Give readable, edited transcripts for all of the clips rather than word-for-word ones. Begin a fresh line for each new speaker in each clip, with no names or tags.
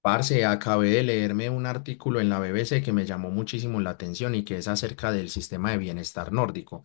Parce, acabé de leerme un artículo en la BBC que me llamó muchísimo la atención y que es acerca del sistema de bienestar nórdico.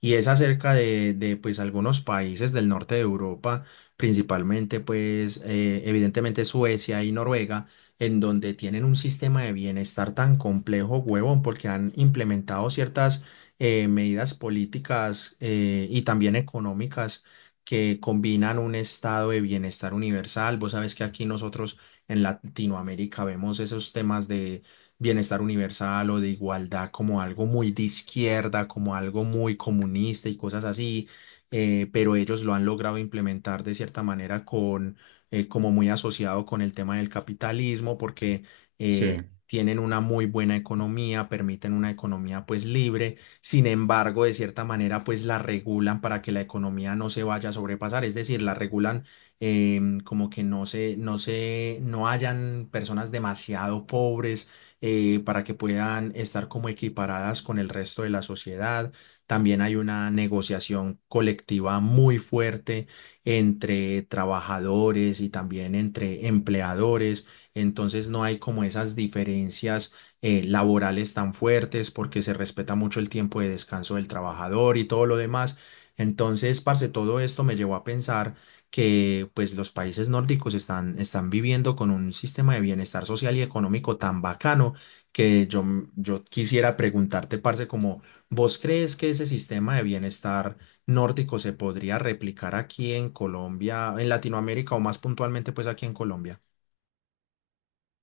Y es acerca pues algunos países del norte de Europa, principalmente pues evidentemente Suecia y Noruega, en donde tienen un sistema de bienestar tan complejo, huevón, porque han implementado ciertas medidas políticas y también económicas que combinan un estado de bienestar universal. Vos sabés que aquí nosotros en Latinoamérica vemos esos temas de bienestar universal o de igualdad como algo muy de izquierda, como algo muy comunista y cosas así, pero ellos lo han logrado implementar de cierta manera con, como muy asociado con el tema del capitalismo, porque
Sí.
tienen una muy buena economía, permiten una economía pues libre. Sin embargo, de cierta manera pues la regulan para que la economía no se vaya a sobrepasar, es decir, la regulan como que no hayan personas demasiado pobres, para que puedan estar como equiparadas con el resto de la sociedad. También hay una negociación colectiva muy fuerte entre trabajadores y también entre empleadores. Entonces no hay como esas diferencias laborales tan fuertes, porque se respeta mucho el tiempo de descanso del trabajador y todo lo demás. Entonces, parce, todo esto me llevó a pensar que pues los países nórdicos están viviendo con un sistema de bienestar social y económico tan bacano que yo, yo quisiera preguntarte, parce, como ¿vos crees que ese sistema de bienestar nórdico se podría replicar aquí en Colombia, en Latinoamérica, o más puntualmente pues aquí en Colombia?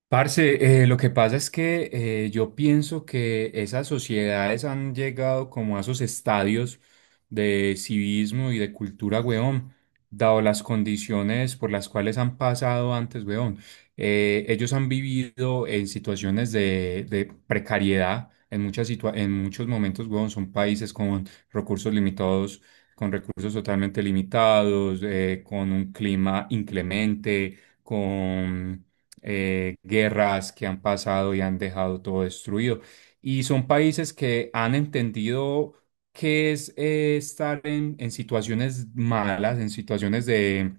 Parce, lo que pasa es que yo pienso que esas sociedades han llegado como a esos estadios de civismo y de cultura, weón, dado las condiciones por las cuales han pasado antes, weón. Ellos han vivido en situaciones de precariedad en muchas en muchos momentos, weón. Son países con recursos limitados, con recursos totalmente limitados, con un clima inclemente con guerras que han pasado y han dejado todo destruido. Y son países que han entendido qué es estar en situaciones malas, en situaciones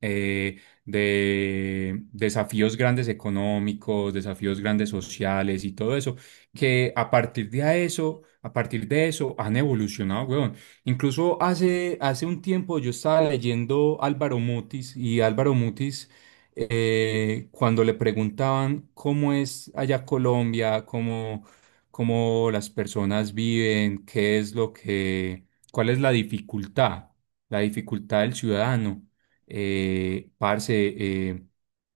de desafíos grandes económicos, desafíos grandes sociales y todo eso, que a partir de eso han evolucionado, weón. Incluso hace un tiempo yo estaba leyendo Álvaro Mutis y Álvaro Mutis, cuando le preguntaban cómo es allá Colombia, cómo, cómo las personas viven, qué es lo que, cuál es la dificultad del ciudadano parce, eh,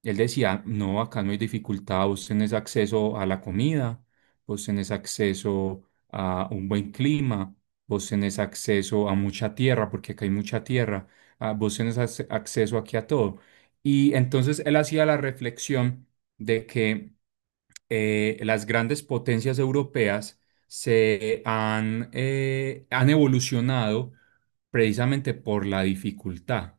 él decía, no, acá no hay dificultad, vos tenés acceso a la comida, vos tenés acceso a un buen clima, vos tenés acceso a mucha tierra, porque acá hay mucha tierra, ah, vos tenés acceso aquí a todo. Y entonces él hacía la reflexión de que las grandes potencias europeas se han, han evolucionado precisamente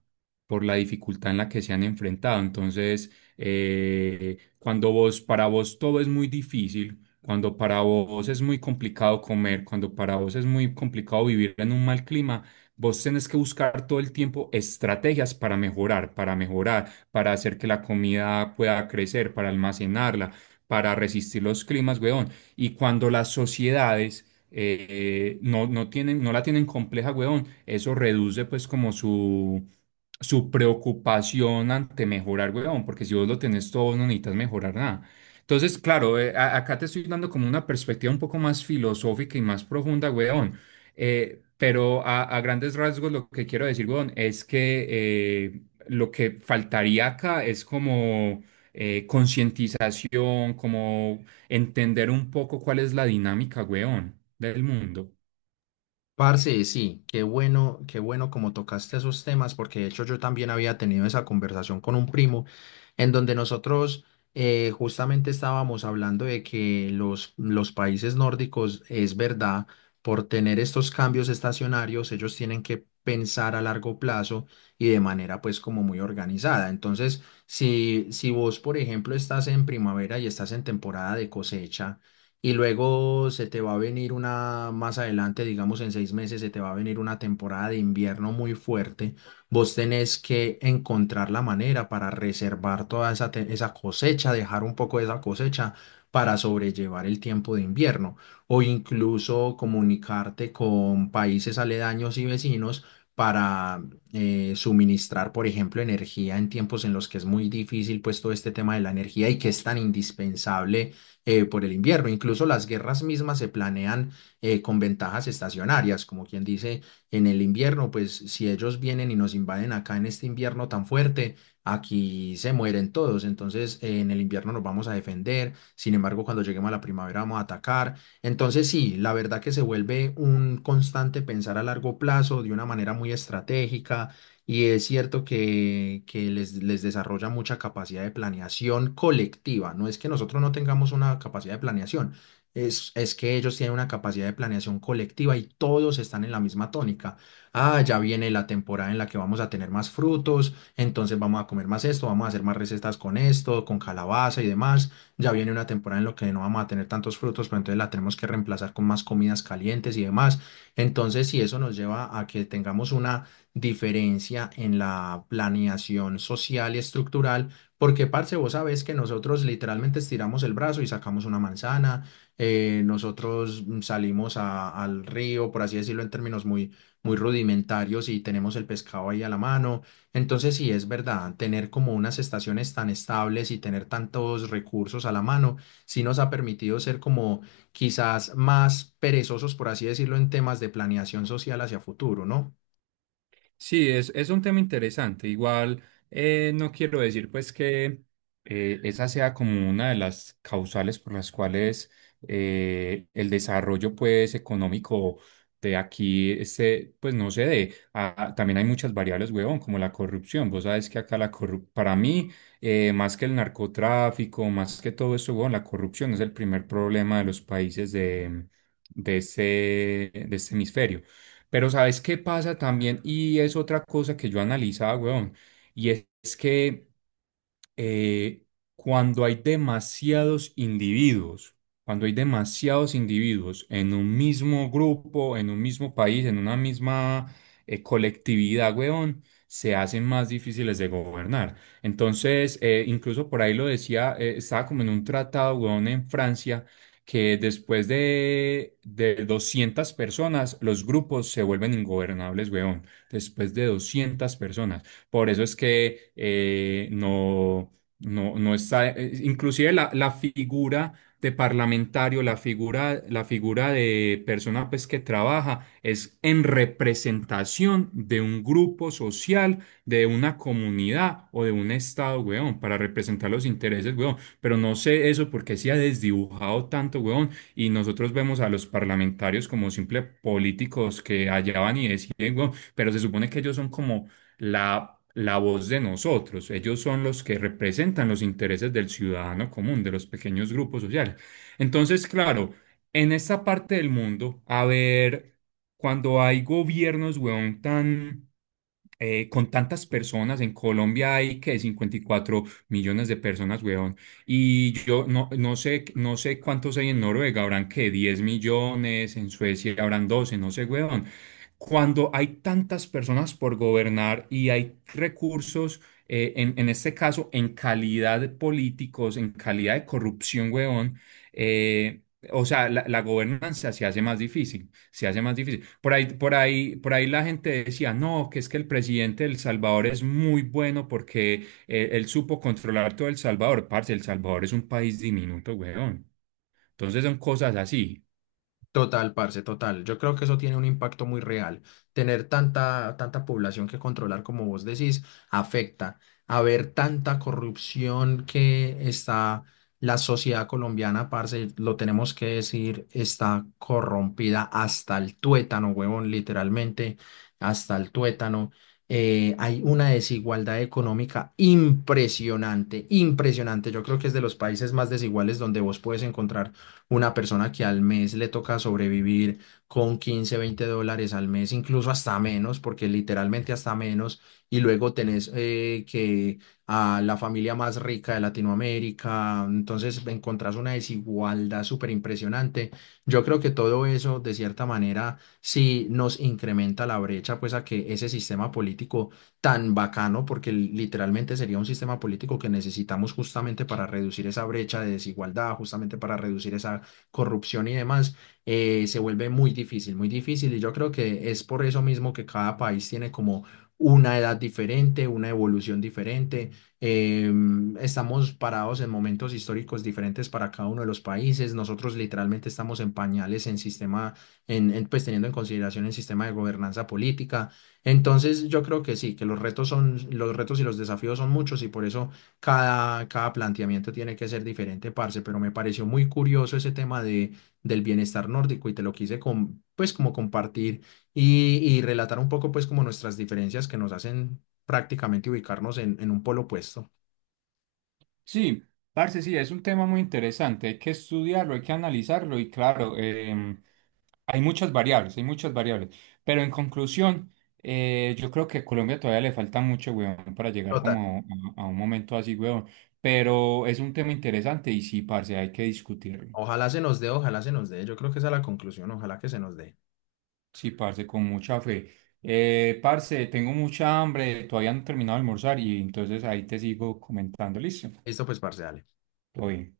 por la dificultad en la que se han enfrentado. Entonces, cuando vos, para vos todo es muy difícil, cuando para vos es muy complicado comer, cuando para vos es muy complicado vivir en un mal clima, vos tenés que buscar todo el tiempo estrategias para mejorar, para mejorar, para hacer que la comida pueda crecer, para almacenarla para resistir los climas, weón. Y cuando las sociedades no, no la tienen compleja, weón, eso reduce pues como su su preocupación ante mejorar, weón, porque si vos lo tenés todo, no necesitas mejorar nada. Entonces, claro, acá te estoy dando como una perspectiva un poco más filosófica y más profunda, weón. Pero a grandes rasgos lo que quiero decir, weón, es que eh, lo que faltaría acá es como concientización, como entender un poco cuál es la dinámica, weón, del mundo.
Parce, sí, qué bueno como tocaste esos temas, porque de hecho yo también había tenido esa conversación con un primo, en donde nosotros justamente estábamos hablando de que los países nórdicos, es verdad, por tener estos cambios estacionarios, ellos tienen que pensar a largo plazo y de manera pues como muy organizada. Entonces, si vos, por ejemplo, estás en primavera y estás en temporada de cosecha, y luego se te va a venir una, más adelante, digamos en 6 meses, se te va a venir una temporada de invierno muy fuerte. Vos tenés que encontrar la manera para reservar toda esa cosecha, dejar un poco de esa cosecha para sobrellevar el tiempo de invierno, o incluso comunicarte con países aledaños y vecinos para suministrar, por ejemplo, energía en tiempos en los que es muy difícil pues todo este tema de la energía y que es tan indispensable por el invierno. Incluso las guerras mismas se planean con ventajas estacionarias, como quien dice: en el invierno, pues si ellos vienen y nos invaden acá en este invierno tan fuerte, aquí se mueren todos, entonces en el invierno nos vamos a defender, sin embargo, cuando lleguemos a la primavera vamos a atacar. Entonces sí, la verdad que se vuelve un constante pensar a largo plazo de una manera muy estratégica, y es cierto que les desarrolla mucha capacidad de planeación colectiva. No es que nosotros no tengamos una capacidad de planeación, es que ellos tienen una capacidad de planeación colectiva y todos están en la misma tónica. Ah, ya viene la temporada en la que vamos a tener más frutos, entonces vamos a comer más esto, vamos a hacer más recetas con esto, con calabaza y demás. Ya viene una temporada en la que no vamos a tener tantos frutos, pero entonces la tenemos que reemplazar con más comidas calientes y demás. Entonces, si eso nos lleva a que tengamos una diferencia en la planeación social y estructural, porque, parce, vos sabés que nosotros literalmente estiramos el brazo y sacamos una manzana, nosotros salimos al río, por así decirlo, en términos muy, muy rudimentarios, y tenemos el pescado ahí a la mano. Entonces, sí, es verdad, tener como unas estaciones tan estables y tener tantos recursos a la mano sí nos ha permitido ser como quizás más perezosos, por así decirlo, en temas de planeación social hacia futuro, ¿no?
Sí, es un tema interesante. Igual no quiero decir pues que esa sea como una de las causales por las cuales el desarrollo pues económico de aquí este, pues no se dé. Ah, también hay muchas variables, huevón, como la corrupción. Vos sabes que acá la corrupción, para mí, más que el narcotráfico, más que todo eso, huevón, la corrupción es el primer problema de los países de ese, de este hemisferio. Pero ¿sabes qué pasa también? Y es otra cosa que yo analizaba, weón. Y es, que eh, cuando hay demasiados individuos, cuando hay demasiados individuos en un mismo grupo, en un mismo país, en una misma colectividad, weón, se hacen más difíciles de gobernar. Entonces, incluso por ahí lo decía, estaba como en un tratado, weón, en Francia, que después de 200 personas, los grupos se vuelven ingobernables, weón. Después de 200 personas. Por eso es que no, no está, inclusive la figura de parlamentario, la figura de persona pues, que trabaja es en representación de un grupo social, de una comunidad o de un estado, weón, para representar los intereses, weón. Pero no sé eso porque se ha desdibujado tanto, weón, y nosotros vemos a los parlamentarios como simples políticos que allá van y deciden, weón, pero se supone que ellos son como la la voz de nosotros. Ellos son los que representan los intereses del ciudadano común, de los pequeños grupos sociales. Entonces, claro, en esta parte del mundo, a ver, cuando hay gobiernos, weón, tan con tantas personas, en Colombia hay que 54 millones de personas, weón. Y yo no, no sé, no sé cuántos hay en Noruega, habrán que 10 millones, en Suecia habrán 12, no sé, weón. Cuando hay tantas personas por gobernar y hay recursos, en este caso, en calidad de políticos, en calidad de corrupción, weón, eh, o sea, la gobernanza se hace más difícil se hace más difícil. Por ahí la gente decía, no, que es que el presidente de El Salvador es muy bueno porque él supo controlar todo El Salvador. Parce, El Salvador es un país diminuto, weón. Entonces son cosas así.
Total, parce, total. Yo creo que eso tiene un impacto muy real. Tener tanta, tanta población que controlar, como vos decís, afecta. Haber tanta corrupción que está la sociedad colombiana, parce, lo tenemos que decir, está corrompida hasta el tuétano, huevón, literalmente, hasta el tuétano. Hay una desigualdad económica impresionante, impresionante. Yo creo que es de los países más desiguales, donde vos puedes encontrar una persona que al mes le toca sobrevivir con 15, 20 dólares al mes, incluso hasta menos, porque literalmente hasta menos, y luego tenés que a la familia más rica de Latinoamérica, entonces encontrás una desigualdad súper impresionante. Yo creo que todo eso, de cierta manera, sí nos incrementa la brecha, pues a que ese sistema político tan bacano, porque literalmente sería un sistema político que necesitamos justamente para reducir esa brecha de desigualdad, justamente para reducir esa corrupción y demás, se vuelve muy difícil, muy difícil. Y yo creo que es por eso mismo que cada país tiene como una edad diferente, una evolución diferente. Estamos parados en momentos históricos diferentes para cada uno de los países. Nosotros literalmente estamos en pañales en sistema, pues teniendo en consideración el sistema de gobernanza política. Entonces, yo creo que sí, que los retos y los desafíos son muchos, y por eso cada planteamiento tiene que ser diferente, parce. Pero me pareció muy curioso ese tema del bienestar nórdico, y te lo quise pues como compartir y relatar un poco pues como nuestras diferencias que nos hacen prácticamente ubicarnos en un polo opuesto.
Sí, parce, sí, es un tema muy interesante. Hay que estudiarlo, hay que analizarlo y claro, hay muchas variables, hay muchas variables. Pero en conclusión, yo creo que a Colombia todavía le falta mucho, weón, para llegar
Total,
como a un momento así, weón. Pero es un tema interesante y sí, parce, hay que discutirlo.
ojalá se nos dé, ojalá se nos dé, yo creo que esa es la conclusión, ojalá que se nos dé.
Sí, parce, con mucha fe. Parce, tengo mucha hambre, todavía no he terminado de almorzar y entonces ahí te sigo comentando, listo.
Esto pues, parce, dale.
Todo bien.